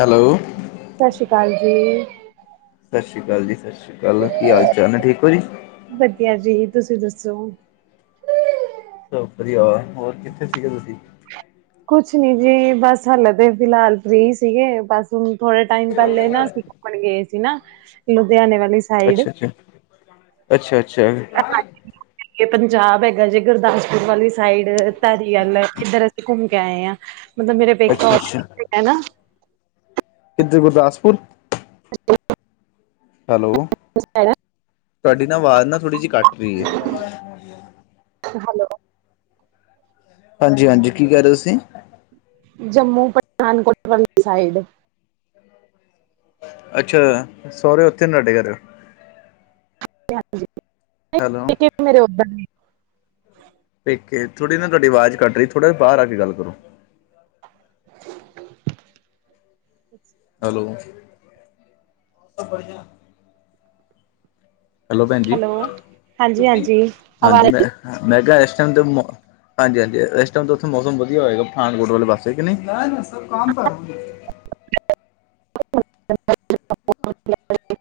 Hello ਸਤਿ ਸ਼੍ਰੀ ਅਕਾਲ ਜੀ। ਸਤਿ ਸ਼੍ਰੀ ਅਕਾਲ ਜੀ ਸਤਿ ਸ਼੍ਰੀ ਅਕਾਲ ਕੀ ਹਾਲ ਚਾਲ ਹੈ ਠੀਕ ਹੋ ਜੀ ਵਧੀਆ ਜੀ ਤੁਸੀਂ ਦੱਸੋ ਸ ਵਧੀਆ ਹੋਰ ਕਿੱਥੇ ਸੀਗੇ ਤੁਸੀਂ ਕੁਛ ਨੀ ਜੀ ਬਸ ਹਾਲ ਤਾਂ ਫਿਲਹਾਲ ਫਰੀ ਸੀਗੇ ਬਸ ਹੁਣ ਥੋੜੇ ਟਾਈਮ ਪਹਿਲੇ ਨਾ ਸੀ ੱਕਣ ਗਏ ਸੀ ਨਾ ਲੁਧਿਆਣੇ ਵਾਲੀ ਸਾਈਡ ਅੱਛਾ ਅੱਛਾ ਅੱਛਾ ਅੱਛਾ ਪੰਜਾਬ ਹੈਗਾ ਜੇ ਗੁਰਦਾਸਪੁਰ ਵਾਲੀ ਸਾਈਡ ਧਾਰੀਗਲ ਇੱਧਰ ਘੁੰਮ ਕੇ ਆਏ ਆ ਮਤਲਬ ਮੇਰੇ ਪੇ ਅੱਛਾ ਅੱਛਾ ਹੈ ਇੱਧ ਗੁਰਦਾਸਪੁਰ ਅੱਛਾ ਹੈਲੋ ਤੁਹਾਡੀ ਨਾ ਆਵਾਜ਼ ਨਾ ਥੋੜ੍ਹੀ ਜਿਹੀ ਕੱਟ ਰਹੀ ਹੈ ਭੱਲੋ ਹਾਂਜੀ ਹਾਂਜੀ ਕੀ ਕਰਹਿ ਰਹੇ ਤੁਸੀਂ ਜੰਮੂ ਪਠਾਨਕੋਟ ਵਾਲੀ ਸਾਈਡ ਹ ਅੱਛਾ ਸਹੁਰੇ ਉੱਥੇ ਤੁਡੇ ਘਰ ਹੈਲੋ ਹਾਂਜੀ ਮੇਰੇ ਉੱਧਰ ਨੇ ਪੇਕੇ ਥੋੜੀ ਨਾ ਤੁਹਾਡੀ ਆਵਾਜ਼ ਕੱਟ ਰ ਥੋੜਾ ਬਾਹਰ ਕੇ ਗੱਲ ਕਰੋ ਅਛਾ ਹੈਲੋ ਹੈਲੋ ਭੈਣ ਜ ਹਾਂਜੀ ਹਾਂਜੀ ਆਵਾਜ਼ ਹਾਂਜੀ ਮੈਂ ਮੈਂ ਕਿਹਾ ਇਸ ਟਾਈਮ ਦੇ ਹਾਂਜੀ ਹਾਂਜੀ ਇਸ ਟਾਈਮ ਤੇ ਉਥੇ ਮੌਸਮ ਵਧੀਆ ਹੋਏਗਾ ਪਠਾਨਕੋਟ ਵਾਲੇ ਪਾਸੇ ਕਿ ਨਹੀਂ [unintelligible]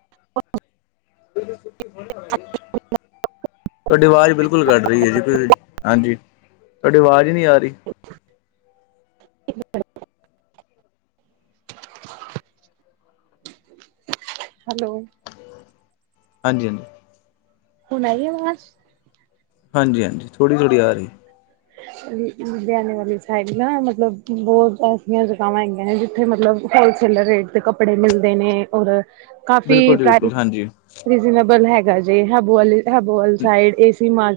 ਤੁਹਾਡੀ ਆਵਾਜ਼ ਬਿਲਕੁਲ ਕਰ ਹਾਂਜੀ ਤੁਹਾਡੀ ਆਵਾਜ਼ ਹੀ ਨਹੀਂ ਆ ਰਹੀ [inaudible] ਹੈਲੋ ਹਾਂਜੀ ਹਾਂਜੀ ਹੁਣਈ ਆ ਮਸ ਹਾਂਜੀ ਹਾਂਜੀ ਥੋੜ੍ਹੀ ਥੋ੍ਹੀ ਆ ਰਹੀ ਲੁਧਿਆਣੇ ਵਾਲੀ ਸਾਈਡ ਨਾ ਮਤਲਬ ਬਹੁਤ ਐਸੀਆਂ ਜਗ੍ਹਾਵਾਂ ਹੈਗੀਆਂ ਨੇ ਜਿੱਥੇ ਮਤਲਬ ਹੋਲਸੇਲ ਰੇਟ ਤੇ ਕੱਪੜੇ ਮਿਲਦੇ ਨੇ ਔਰ ਕਾਫੀ ਬਿਲਕੁਲ ਜੀ ਬਿਲਕੁਲ ਹਾਂਜੀ ਪ੍ਰ ਬਲ ਹੈਗਾ ਜੇ ਹਬੂਬੋ ਸਾਈਡ ਏ ਮਾਰ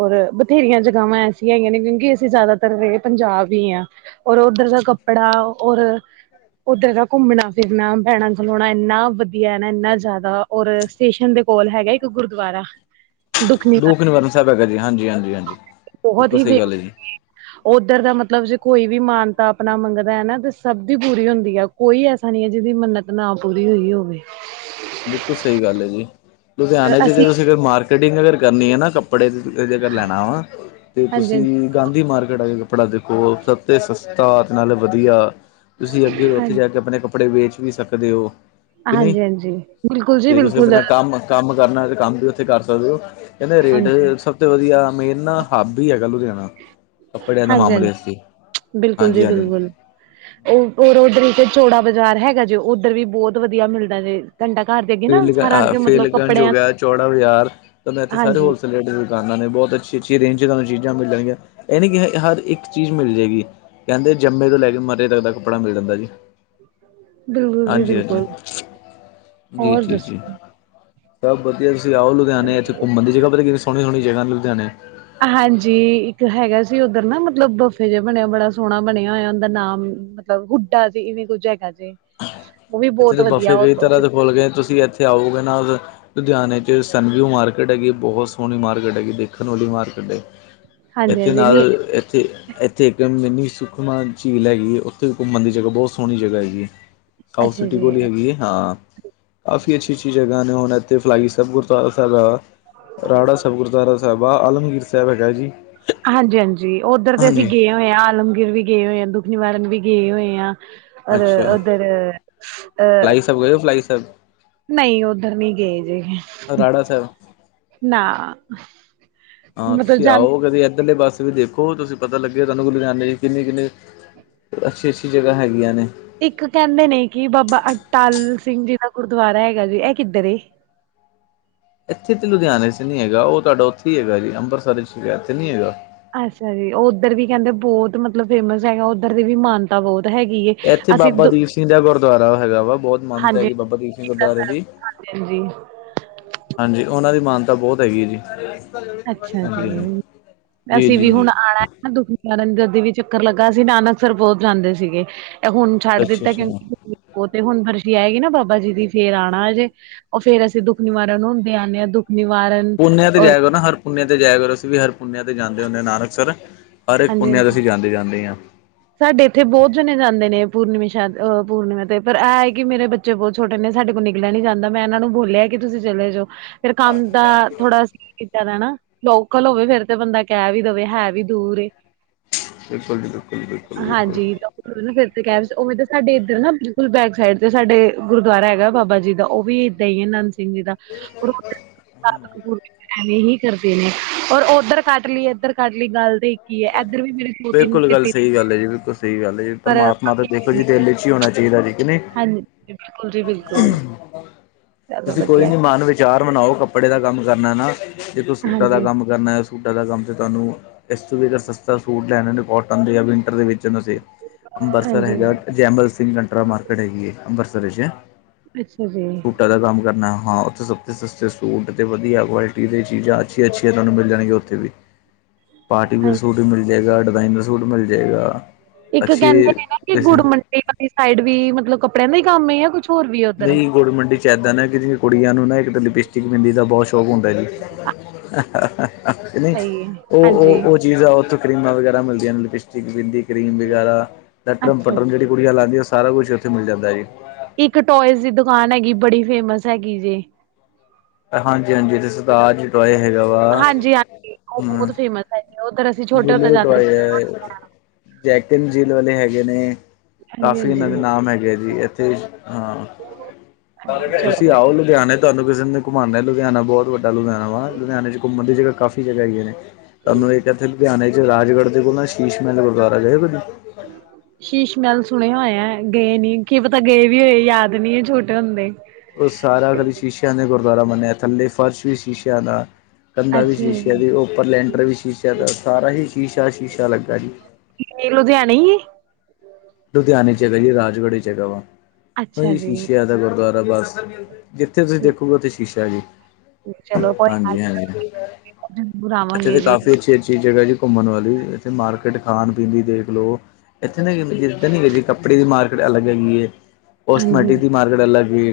ਔਰ ਬਥੇਰੀਆਂ ਜਗਗਾਾਵਾਂ ਐ ਹੈਗੀਆਂ ਨੇ ਕਿਉਂਕਿ ਅਸੀਂ ਜ਼ਿਆਦਾਤਰ ਰਹੇ ਪੰਜਾਬ ਹੀ ਹ ਔਰ ਉੱਧਰ ਦਾ ਪੜਾ ਔਰ ਉੱਧਰ ਦਾ ਘੁੰਮਣਾ ਫਿਰਨਾ ਬੈਣਾ ਖਲਾਉਣਾ ਇੰਨਾ ਵਧੀਆ ਨਾ ਇੰਨਾ ਜ਼ਿਆਦਾ ਔਰ ਸਟੇਸ਼ਨ ਦੇ ਕੋਲ ਹੈਗਾ। ਇੱਕ ਗੁਰਦੁਆਰਾ। ਦੁੱਖ ਦ ਨਿਵਾਰਨ ਨਿਵਰਨ ਸਾਹਿਬ ਹੈਗਾ ਜੀ। ਹਾਂਜੀ-ਹਾਂਜੀ-ਹਾਂਜੀ ਬਹੁਤ ਹੀ ਬੇਮ ਉੱਧਰ ਦਾ ਮਤਲਬ ਜੇ ਕੋਈ ਵੀ ਮਾਨਤਾ ਆਪਣਾ ਮੰਗਦਾ ਹੈ। ਨਾ ਤੇ ਸਭ ਦੀ ਪੂਰੀ ਹੁੰਦੀ ਹੈ। ਕੋਈ ਐਸਾ ਨਹੀ ਹੈ। ਜਿਹਦੀ ਮੰਨਤ ਨਾ ਪੂਰੀ ਹੋਈ ਹੋਵੇ। ਬਿਲਕੁਲ ਸਹੀ ਗੱਲ ਹੈ। ਜੀ ਲੁਧਿਆਣੇ ਚ ਅਸੀਂ ਤੁਸੀਂ ਮਾਰਕੀਟਿੰਗ ਅਗਰ ਕਰਨੀ ਹੈ। ਨਾ ਕੱਪੜੇ ਕੱਪੜੇ ਜਗਰ ਲੈਣਾ ਵਾ ਤੇ ਹਾਂਜੀ ਤੁਸੀਂ ਗਾਂਧੀ ਮਾਰਕੀਟ ਅ ਕੱਪੜਾ ਦੇਖੋ ਸਭ ਸਸਤਾ ਤੇ ਨਾਲ ਵਧੀਆ ਤੁਸੀਂ ਅੱਗੇ। ਉੱਥੇ ਹਾਂਜੀ ਜਾ ਕੇ ਆਪਣੇ ਕੱ ਕੱਪੜੇ ਵੇਚ ਵੀ ਸਕਦੇ ਹੋ। ਕਿ ਨਹੀਂ ਹਾਂਜੀ-ਹਾਂਜੀ। ਤੇ ਤੁਸੀਂ ਆਪਣਾ ਕੰਮ ਕੰਮ ਕਰਨਾ ਤੇ, ਕੰਮ ਵੀ ਉੱਥੇ ਕਰ ਸਕਦੇ ਹੋ। ਕਹਿੰਦੇ ਰੇਟ ਹਾਂਜੀ ਸ ਬਹੁ ਵਧੀਆ ਮੇਨ ਨਾ ਹਾਬੀ ਹੈਗਾ ਲੁਧਿਆਣਾ। ਕੱਪੜਿਆਂ ਦਾ ਹਾਂਜੀ ਮਾਮਲੇ ਅ ਹਾਂਜੀ ਸੀ ਹਾਂਜੀ-ਹਾਂਜੀ। ਉਹਰ ਉਧਰ ਇੱਕ ਚੌੜਾ ਬਾਜ਼ਾਰ ਹੈਗਾ ਜੇ ਉੱਧਰ ਵੀ ਬਹੁਤ ਵਧੀਆ ਮਿਲਦਾ ਜੇ। ਕੰੰਡਾ ਘਰ ਦੇ ਅੱਗੇ ਨਾ ਸਾਰਾ ਫ ਅੱਗੇ ਮਤਲਬ ਫੇਲਗੰਜ ਹੋ ਕੱਪੜਿਆਂ ਗਿਆ ਚੌੜਾ ਬਾਜ਼ਾਰ ਤਾਂ ਮੈਂ ਇੱਥੇ ਸਾਰੇ ਹਾਂਜੀ ਹੋਲਸੇਲ ਰੇਟ। ਦਾਨਾਂ ਨੇ ਬਹੁਤ ਅੱਛੀ-ਅੱਛੀ ਰੇਂਜ ਚ ਤੁਹਾਨੂੰ ਚੀਜ਼ਾਂ ਮਿਲਣਗੀਆਂ ਇਹੇ ਕਿ ਹਰ ਇੱਕ ਚੀਜ਼ ਮਿਲ ਜਾਏਗੀ ਕਹਿੰਦੇ ਜੰਮੇ ਤੋਂ ਲੈ ਕੇ ਮਰੇ ਤੱਕ ਦਾ ਕੱਪੜਾ ਮਿਲ ਜਾਂਦਾ ਜੀ। ਬਿਲਕੁਲ ਜੀ ਬਿਲਕੁਲ। ਹੋਰ ਜੀ-ਜੀ-ਜੀ ਦੱਸੋ ਸਭ ਵਧੀਆ। ਤੁਸੀਂ ਆਓ ਲੁਧਿਆਣੇ ਇੱਥੇ ਘੁੰਮਣ ਦੀ ਜਗ੍ਹਾ ਪਤਾ ਕਿ ਸੋਹਣੀ ਸੋਹਣੀ ਜਗਾ ਲੁਧਿਆਣੇ ਹਾਂਜੀ ਇੱਕ ਹੈਗਾ ਸੀ। ਉੱਧਰ ਨਾ ਮਤਲਬ ਬਫੇ ਜਿ ਬਣਿਆ ਬੜਾ ਸੋਹਣਾ ਬਣਿਆ ਹੋਇਆ ਉਹਦਾ ਨਾਮ ਮਤਲਬ ਹੁੱਡਾ ਜੇ ਇਵੇਂ ਕੁੱਝ ਹੈਗਾ ਜੇ। ਉਹ ਵੀ ਇੱਥੇ ਬਹੁਤ ਦੇ ਵਧੀਆ ਬੱਫ਼ੇ ਕਈ ਤਰ੍ਹਾਂ ਦੇ ਖੁੱਲ੍ਹ ਗਏ ਤੁਸੀਂ ਇੱਥੇ ਆਓਗੇ ਨਾ ਲੁਧਿਆਣੇ ਚ ਸਨਵਿਊ ਮਾਰਕੀਟ ਹੈਗੀ। ਬਹੁਤ ਸੋਹਣੀ ਮਾਰਕੀਟ ਹੈਗੀ ਦੇਖਣ ਵਾਲੀ ਮਾਰਕੀਟ ਹੈ। ਹਾਂਜੀ ਇੱਥੇ ਹਾਂਜੀ ਨਾਲ ਨੀ ਇੱਥੇ। ਇੱਥੇ ਇੱਕ ਇੰਨੀ ਸੁਖਮਾ ਝੀਲ ਹੈਗੀ ਹੈ। ਉੱਥੇ ਘੁੰਮਣ ਦੀ ਜਗ੍ਹਾ ਬਹੁਤ ਸੋਹਣੀ ਜਗ੍ਹਾ ਹੈਗੀ ਹੈ। ਕਾਊ ਅੱਛਾ ਸਿਟੀ ਜੀ ਕੋਲਲੀ ਹੈਗੀ ਹੈ। ਹਾਂ ਕਾਫੀ ਅੱਛੀ-ਅੱਛੀ ਜਗ੍ਹਾ ਨੇ ਉਹਨਾਂ ਇਥ ਫਲਾਈ ਸਭ ਗੁਰ ਸਾਹਿਬ ਰਾੜਾ ਸਬ ਗੁਰਦੁਆਰਾ ਸਾਹਿਬ ਆ। ਆਲਮਗੀਰ ਸਾਹਿਬ ਹੈਗਾ ਜੀ। ਹਾਂਜੀ-ਹਾਂਜੀ ਉੱਧਰ ਤੇ ਅਸੀਂ ਹਾਂਜੀ ਗਏ ਹਾਂ। ਹੋਏ ਆ ਆਲਮਗਰ ਵੀ ਗਏ ਹੋਏ ਆ, ਦੁਖ ਨਿਵਾਰਨ ਵੀ ਗਏ ਹੋਏ ਆ। ਅ ਅੱਛਾ ਉਹਦੇਰੇ ਅ ਫਲਾਈ ਸਾਹਿਬ ਗਏ ਹੋ ਫਲਾਈ ਸਾਹਿਬ ਨਹੀਂ ਉੱਧਰ ਨਹੀਂ ਗਏ ਜੇ। ਰਾੜਾ ਸਾਹਿਬ ਨਾ। ਹਾਂ, ਮਤਲਬ ਤੁਸੀਂ ਜਾਂ ਆਓ ਕਦੇ ਇੱਧਰਲੇ ਪਾਸੇ। ਵੀ ਦੇਖੋ ਤੁਸੀਂ ਪਤਾ ਲੱਗੇਿਆ। ਤੁਹਾਨੂੰ ਕੋਲ ਜਾਂਦੇ ਕਿੰਨਨੀ ਕਿੰਨਨੀ ਅੱਛੀ-ਅੱਛੀ ਜਗ੍ਹਾ ਹੈਗੀਆਂ ਨੇ। ਇੱਕ ਕਹਿੰਦੇ ਨੇ ਕਿ ਬਾਬਾ ਅਟਾਲ ਸਿੰਘ ਜੀ ਦਾ ਗੁਰਦੁਆਰਾ ਹੈਗਾ ਜੀ ਇਹ ਕਿੱਧਰ ਏ? ਇੱਥੇ ਤਾਂ ਲੁਧਿਆਣੇ 'ਚ ਨਹੀਂ ਹੈਗਾ। ਉਹ ਤੁਹਾਡਾ ਉੱਥੇ ਹੀ ਹੈਗਾ ਜੀ ਅੰਮ੍ਰਿਤਸਰ ' ਸ਼ਿਕਾਇ ਇਥੇ ਨਹੀਂ ਹੈਗਾ। ਅੱਛਾ ਜੀ ਉਹ ਉੱਧਰ ਵੀ ਕਹਿੰਦੇ ਬਹੁਤ ਮਤਲਬ ਫੇਮਸ ਹੈਗਾ ਉੱਧਰ ਦੇ ਵੀ ਮਾਨ ਤਾਂ ਬਹੁਤ ਹੈਗੀ ਏ। ਇੱਥੇ ਅਸੀਂ ਬਾਬਾ ਦ ਦੀਪ ਸਿੰਘ ਦਾ ਗੁਰਦੁਆਰਾ ਹੈਗਾ। ਵਾ ਬਹੁਤ ਮਾਨਤ ਹੈਗੀ ਬਾਬਾ ਦੀਪ ਸਿੰਘ ਗੁਰਦੁਆਰੇ ਦੀ। ਹਾਂਜੀ-ਹਾਂਜੀ। ਹਾਂਜੀ ਉਹਨਾਂ ਦੀ ਮਾਨਤਾ ਬਹੁਤ ਹੈਗੀ ਆ ਜੀ। ਅੱਛਾ ਜੀ ਹਾਂਜੀ ਹਾਂਜੀ ਜੀ ਅਸੀਂ ਜੀ ਵੀ ਜੀ ਹੁਣ ਆਉਣਾ। ਦੁਖੀਦਨ ਜਦੀ ਵੀ ਚੱਕਰ ਲੱਗਾ ਸੀ ਨਾਨਕਸਰ ਪਹੁੁੰਤ ਜਾਂਦੇ ਸੀਗੇ। ਹੁਣ ਛੱਡ ਅੱਛਾ ਦਿੱਤਾ ਅੱਛਾ ਕਿਉਂਕਿ ਉਹ ਤੇ ਹੁਣ ਫਰਸ਼ੀ ਆਏਗੀ ਨਾ ਬਾਬਾ ਜੀ ਦੀ ਫੇਰ ਆਉਣਾ। ਅਜੇ ਉਹ ਫੇਰ ਅਸੀਂ ਦੁੱਖ ਨਿਵਾਰਨ ਨੂੰ ਹੁੰਦੇ ਆਉਂਦੇ ਹਾਂ ਦੁੱਖ ਨਿਵਾਰਨ। ਪੁੰਨਿਆ ਤੇ ਔਰ ਜਾ ਕਰ ਨਾ ਹਰ ਪੁੁੰਨਿਆ ਤੇ ਜਾਇ ਕਰ ਅਸੀਂ ਵੀ ਹਰ ਪੁੁੰਨਿਆ ਤੇ ਜਾਂਦੇੁੰਦੇਾਂ ਨਾਨਕਸਰ। ਹਰ ਇੱਕ ਹਾਂਜੀ ਪੁੁੰਨਿਆ ਹਾਂਜੀ ਅਸੀਂ ਜਾਂਦੇ-ਜਾਂਦੇ ਹਾਂ। ਸਾਡੇ ਇੱਥੇ ਬਹੁਤ ਜਣੇ ਜਾਂਦੇ ਨੇ ਪੂਰਨਿਮਾ ਸ਼ਾਇਦ ਅਹ ਪੂਰਨਿਮਾ ਤੇ ਪਰ ਇਹ ਹੈ ਕਿ ਮੇਰੇ ਬੱਚੇ ਬੱਚੇ ਬਹੁਤ ਛੋਟੇ ਨੇ ਸਾਡੇ ਕੋਲੋਂ ਨਿਕਲਿਆ ਨੀ ਜਾਂਦਾ ਮੈਂ ਇਹਨਾਂ ਨੂੰ ਬੋਲਿਆ ਕਿ ਤੁਸੀਂ ਚਲੇ ਜਾਓ ਫੇਰ ਕੰਮ ਦਾ ਥੋੜਾ ਜ਼ਿਆਦਾ ਹਨਾ ਲੋਕਲ ਹੋਵੇ ਫੇਰ ਤੇ ਬੰਦਾ ਕਹਿ ਵੀ ਦੇਵੇ ਹੈ ਵੀ ਦੂਰ ਬਿਲਕੁਲ ਬਿਲਕੁਲ। ਬਿਲਕੁਲ ਬਿਲਕੁਲ ਹਾਂਜੀ। ਫਿਰ ਤੇ ਕਹਿ ਸੀ ਉਵੇ ਤਾਂ ਸਾਡੇ ਇੱਧਰ ਨਾ ਬਿਲਕੁਲ ਬੈਕ ਸਾਈਡ ਤੇ ਸਾਡੇ ਗੁਰਦੁਆਰਾ ਹੈਗਾ ਬਾਬਾ ਜੀ ਦਾ ਉਹ ਵੀ ਦਈ ਆ ਨੰਦ ਸਿੰਘ ਜੀ ਦਾ ਰ ਐਵੇਂ ਹੀ ਕਰਦੇ ਨੇ ਔਰ ਉੱਧਰ ਕੱਟ ਲਈ ਇੱਧਰ ਕੱਟ ਲਈ ਗੱਲ ਤੇ ਹੀ ਹੈ ਇੱਧਰ ਵੀ ਮੇਰੇ ਦੋ ਤਿੰਨ ਬਿਲਕੁਲ ਗੱਲ ਕੱਟੇ ਸਹੀ ਗੱਲ ਹੈ ਜੀ ਬਿਲਕੁਲ ਸਹੀ ਗੱਲ ਹੈ ਜ ਪਰਮਾਤਮਾ ਤਾਂ ਦੇਖੋ ਜੀ ਪਰ ਦਿਲ ਚ ਹੀ ਹੋਣਾ ਚਾਹੀਦਾ ੀਕ ਨਹੀ ਹਾਂਜੀ ਬਿਲਕੁਲ ਜੀ ਬਿਲਕੁਲ। ਚਲੋ ਤੁਸੀਂ ਕੋਈ ਵਧੀਆ। ਨੀ ਮਨ ਵਿਚਾਰ ਬਣਾਓ ਕੱਪੜੇ ਦਾ ਕੰਮ ਕਰਨਾ ਨਾ ਜ ਕੋਈ ਸੂਟਾਂ ਦਾ ਹਾਂਜੀ, ਕੰਮ ਕਰਨਾ ਸੂਟਾਂ ਦਾ ਕੰਮ ਤੇ ਤੁਹਾਨੂੰ ਇਸ ਤੋਂ ਵੀ ਅਰ ਸਸਤਾ ਸੂਟ ਲੈਣ ਦੇ ਵਿੰਟਰ ਦੇ ਵਿੱਚ ਤੁਸੀਂ ਅੰਮ੍ਰਿਤਸਰ ਹਾਂਜੀ, ਹੈਗਾ। ਜੈਮਲ ਸਿੰਘ ਕਟਰਾ ਮਾਰਕੀਟ ਹੈਗੀ ਅੰਬਰਸਰ ਜੇ ਅੱਛਾ ਜੀ। ਸੂਟਾਂ ਦਾ ਕੰਮ ਕਰਨਾ ਹਾਂ ਉੱਥੇ ਸਸਤੇ ਸਸਤੇ ਸੂਟ ਅਤੇ ਵਧੀਆ ਕੁਆਲਿਟੀ ਦੇ ਚੀਜ਼ਾਂ ਅੱਛੀਆਂ ਅੱਛੀਆਂ ਤੁਹਾਨੂੰ ਮਿਲ ਜਾਣਗੀਆਂ ਉੱਥੇ ਵੀ। ਪਾਰਟੀ ਵੀ ਅਰ ਹਾਂਜੀ। ਸੂਟ ਵੀ ਮਿਲ ਜਾਏਗਾ ਡਿਜ਼ਾਇਨ ਦਾ ਸੂਟ ਮਿਲ ਜਾਏਗਾ ਇੱਕ ਕਹਿੰਦੇ ਅੱਛੇ ਨੇ ਨਾ ਕਿ ਗੁੜ ਪੈਸੇ ਮੰੰਡੀ ਵਾਲੀ ਸਾਈਡ ਵੀ ਮਤਲਬ ਕੱਪੜਿਆਂ ਦਾ ਹੀ ਕੰਮ ਆ ਕੁੱਛ ਨਹੀਂ ਗੁੜ ਮੰਡੀ ਚ ਏਦਾਂ ਨਾ ਕਿ ਕੁੜੀਆਂ ਨੂੰ ਨਾ ਇੱਕ ਲਿਪਿਸਟਿਕ ਬਿੰਦੀ ਦਾ ਬਹੁਤ ਹੁੰਦਾ ਜੀ ਨਹੀਂ ਸਹੀ ਏ, ਉਹ ਹਾਂਜੀ। ਉਹ ਚੀਜ਼ ਆ ਉੱਥੋਂ ਕਰੀਮਾਂ ਵਗੈਰਾ ਮਿਲਦੀਆਂ ਨੇ ਲਿਪਸਟਿਕ ਬਿੰਦੀ ਕਰੀਮ ਵਗੈਰਾ ਲਟਰਮ ਅੱਛਾ ਪਟਰਮ ਜੀ, ਜਿਹੜੀ ਕੁੜੀਆਂ ਲਾਉਂਦੀਆਂ ਸਾਰਾ ਕੁਛ ਉੱਥੇ ਮਿਲ ਜਾਂਦਾ ਏ। ਇੱਕ ਟੋਇਜ਼ ਦੀ ਦੁਕਾਨ ਹੈਗੀ ਬੜੀ ਫੇਮਸ ਹੈਗੀ ਜੇ ਹਾਂਜੀ ਹਾਂਜੀ ਇੱਥੇ ਸਰਤਾਜ ਟੁਆਏ ਹੈਗਾ ਵਾ ਹਮ ਹਾਂਜੀ ਉ ਉਹਧਰ ਗੁੱਲ ਦੇ ਟੋਏ ਏ ਜੈਕਨ ਜੀਲ ਵਾਲੇ ਹੈਗੇ ਨੇ ਹਾਂਜੀ, ਕਾਫੀ ਇਹਨਾਂ ਦੇ ਨਾਮ ਹੈਗੇ ਜੀ ਇੱਥੇ ਹਾਂ ਹਾਂਜੀ। ਤੁਸੀਂ ਚਲੋ ਆਓ ਲੁਧਿਆਣੇ ਤੁਹਾਨੂੰ ਕਿਸੇ ਨੂੰ ਘਮਾਉਂਦਾ ਲੁਧਿਆਣਾ ਬਹੁਤ ਵੱਡਾ ਲੁਧਿਆਣਾ ਵਾਂ ਲੁ ਧਿਆਣੇ ਚ ਘੁੰਮਣ ਦੀ ਜਗ੍ਹਾ ਕਾਫੀ ਜਗ੍ਹਾ ਹੈਗੀਆ ਨੇ ਤੁਹਾਨੂੰ ਇਹ ਕਹਿਥ ਲੁਧਿਆਣੇ ਚ ਰਾਜਗੜ੍ਹ ਦੇ ਕੋਲ ਨਾ ਸ਼ੀਸ਼ ਮਹਿਲ ਗੁਰਦੁਆਰਾ ਗਏ ਓ ਕਦੀ ਸ਼ੀਸ਼ ਮਹਿਲ ਸੁਣਿਆ ਹੋਇਆ ਗਏ ਨੀ ਕੀ ਪਤਾ ਗਏ ਵੀ ਹੋਏ ਯਾਦ ਨਹੀਂ ਛੋਟੇ ਹੁੰਦੇ ਉਹ ਸਾਰਾ ਕੱਲ ਸ਼ੀਸ਼ਿਆਂ ਦੇ ਗੁਰਦੁਆਰਾ ਬਣਿਆ ਥੱਲੇ ਫਰਸ਼ ਵੀ ਸ਼ੀਸ਼ਿਆਂ ਦਾ ਕੰਧਾ ਵੀ ਸ਼ੀਸ਼ੇ ਜੀ ਉੱਪਰ ਲੈਂਟਰ ਵੀ ਸ਼ੀਸ਼ ਸਾਰਾ ਹੀ ਸ਼ੀਸ਼ਾ ਸ਼ੀਸ਼ਾ ਲੱਗਾ ਜੀ ਏ ਲੁਧਿਆਣੇ ਹੀ ਹੈ ਲੁਧਿਆਣੇ ਚ ਹੈਗਾ ਜੀ ਰਾਜ਼ਗੜ੍ਹੀ ਹੈਗਾ ਵਾ ਅੱਛਾ ਹ ਜੀ, ਸ਼ੀਸ਼ੇ ਦਾ ਗੁਰਦੁਆਰਾ ਬਸ ਜਿੱਥੇ ਤੁਸੀਂ ਦੇਖੋਗੇ ਉੱਥੇ ਸ਼ੀਸ਼ਾ ਜੀ। ਚਲੋ ਕੋਈ ਗੱਲ ਹਾਂਜੀ ਹਾਂਜੀ ਨੀ ਜਰੂਰ ਇੱਥੇ ਆਵਾਂਗੇ ਤਾਂ ਜੀ, ਕਾਫੀ ਅੱਛੀ ਅੱਛੀ ਜਗ੍ਹਾ ਜੀ ਘੁੰਮਣ ਵਾਲੀ ਇੱਥੇ ਮਾਰਕੀਟ ਖਾਣ ਪੀਣ ਦੀ ਦੇਖ ਲਓ ਇੱਥੇ ਨਾ ਨੀ ਕੱਪੜੇ ਦੀ ਮਾਰਕੀਟ ਅਲਗ ਹੈਗੀ ਹੈ ਕੋ ਹਾਂਜੀ ਸਟਮੈਟਿਕ ਦੀ ਮਾਰਕੀਟ ਅਲੱਗ ਹੈ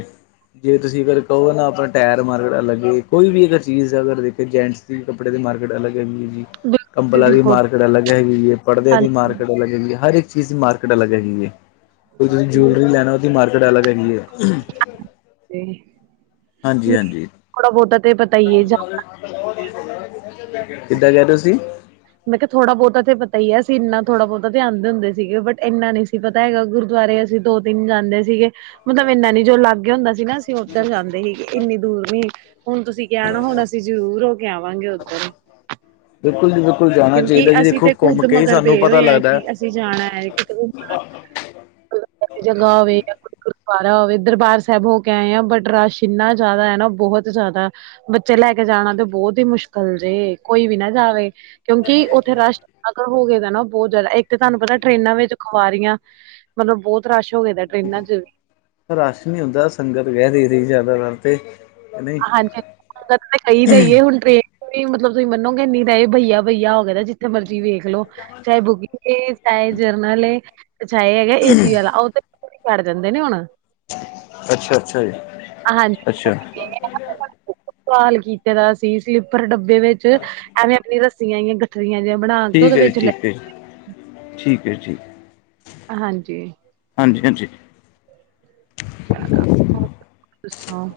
ਜੇ ਤੁਸੀਂ ਅਗਰ ਕਹੋ ਨਾ ਆਪਣਾ ਟਾਇਰ ਮਾਰਕਿਟ ਅਲਗ ਕੋਈ ਵੀ ਅਗਰ ਚੀਜ਼ ਅਗਰ ਦੇਖੇ ਜੈਂਟਸ ਦੀ ਕੱਪੜੇ ਦੀ ਮਾਰਕੀਟ ਅਲੱਗ ਹੈਗੀ ਹੈ ਜੀ। ਬਿਲਕੁਲ ਜੀ ਕੰਬਲਾਂ ਦੀ ਬਿਲਕੁਲ ਮਾਰਕੀਟ ਅਲੱਗ ਹੈਗੀ ਹੈ ਪੜਦਿਆਂ ਦੀ ਮਾਰਕੀਟ ਅਲੱਗ ਹੈਗੀ ਹੈ ਹਰ ਇੱਕ ਚੀਜ਼ ਦੀ ਮਾਰਕੀਟ ਅਲੱਗ ਹੈਗੀ ਹੈ ਕੋ ਤੁਸੀਂ ਹਾਂਜੀ ਜੈਲਰੀ ਲੈਣਾ ਉਹਦੀ ਮਾਰਕੀਟ ਅਲਗ ਹੈਗੀ ਹੈ। ਨਹੀਂ ਹਾਂਜੀ-ਹਾਂਜੀ। ਥੋੜਾ ਬਹੁਤਾ ਤੇ ਪਤਾ ਹੀ ਹੈ ਕਿੱਦਾਂ ਗਿਆ ਤੁਸੀਂ ਮਤਲਬ ਥੋੜਾ ਬਹੁਤਾ ਤੇ ਤਾਂ ਪਤਾ ਹੀ ਹੈ ਅਸੀ ਇੰਨਾ ਥੋੜ੍ਹਾ ਬਹੁਤਾ ਧਿਆਨ ਦਿੰਦੇ ਸੀਗੇ ਬੱਟ ਏਨਾ ਨਹੀਂ ਸੀ ਪਤਾ ਪਤਾ ਹੈਗਾ ਗੁਰਦੁਆਰੇ ਅਸੀਂ ਦੋ ਤਿੰਨ ਜਾਂਦੇ ਸੀਗੇ ਮਤਲਬ ਇੰਨਾ ਨੀ ਜੋ ਲਾਗੇ ਹੁੰਦਾ ਸੀ ਨਾ ਅਸੀਂ ਉੱਧਰ ਜਾਂਦੇ ਸੀਗੇ ਇੰਨੀ ਦੂਰ ਨ ਹੁਣ ਤੁਸੀਂ ਕੈਣ ਹੁਣ ਅਸੀਂ ਜ਼ਰੂਰ ਹੋ ਕੇ ਆਵਾਂਗੇ ਓ। ਬਿਲਕੁੱਲ ਜੀ ਬਿਲਕੁੱਲ ਜਾ ਕਿਉਂਕਿ ਅਸੀਂ ਤੇ ਖੁੱਦ ਮਗਰ ਬੇ ਹੋਏ ਹਾਂ ਲੱਗਦਾ ਕੇ ਅਸੀਂ ਜਾਣਾ ਐ ਕਿਤੇ ਘੁੰਮਣਾ। [unintelligible] ਜਗਾ ਵੇ ਗੁਰਦੁਆਰਾ ਹੋਵੇ ਦਰਬਾਰ ਸੈਬ ਹੋ ਕੇ ਆਏ ਆ ਬਟ ਰਸ਼ ਇੰਨਾ ਜਾਦਾ ਐ ਨਾ ਬੋਹਤ ਜਾਦਾ। ਬੱਚੇ ਲੈ ਕੇ ਜਾਣਾ ਤੇ ਬੋਤ ਈ ਮੁਸ਼ਕਿਲ ਜੇ ਕੋਈ ਵੀ ਨਾ ਜਾਵੇ ਕਿਉਂਕਿ ਉੱਥੇ ਰਸ਼ ਅਗਰ ਹੋਵੇਗਾ ਨਾ ਬੋ ਜਾਦਾ ਇੱਕ ਤੁਹਾਨੂੰ ਪਤਾ ਟਰੇਨਾਂ ਵਿੱਚ ਖੁਵਾਰੀਆਂ ਮਤਲਬ ਬੋ ਰਸ਼ ਹੋਗੇ ਦਾ ਟਰੇਨਾਂ ਚ। ਰਸ਼ ਨੀ ਹੁੰਦਾ ਸੰਗਤ [unintelligible] ਜਾਦਾਤਰ ਤੇ। ਨਹੀਂ ਹਾਂਜੀ [unintelligible] ਹੁਣ ਟਰੇਨ ਕੋਈ ਮਤਲਬ ਤੁਸੀਂ ਮੰਨੋਗੇ ਨੀਰਾ ਈ ਬਈਆ ਬਈਆ ਹੋਗੇ ਨਾ ਜਿੱ ਜਿੱਥੇ ਮਰਜ਼ੀ ਵੇਖ ਲੋ ਚਾਹੇ ਬੁਕਿੰਗ ਏ ਚਾਹੇ ਜਰਨਲ ਏ। ਪਛਾਏ ਹੈਗੈ ਏਸੀ ਆਲਾ ਓਹ ਤੇ ਕਰ ਜਾਂਦੇ ਨੇ ਹੁਣ ਅੱਛਾ-ਅੱਛਾ ਜੀ ਹਾਂਜੀ ਅੱਛਾ। [unintelligible] ਦਾ ਸੀ ਸਲੀਪਰ ਡੱਬੇ ਵਿੱਚ ਐਵੇਂ ਆਪਣੀ ਰੱਸੀਆਂ ਆਈਆਂ। ਰੱਸੀਆਂ ਜਿਹੀਆਂ ਬਣਾ ਕੇ ਓਦੇ ਠੀਕ ਹੈ ਜੀ ਵਿੱਚ ਲੈ। ਠੀਕ ਐ ਜੀ। ਹਾਂਜੀ। ਹਾਂਜੀ-ਹਾਂਜੀ। ਤੁਸੀਂ ਸੁਣਾਓ?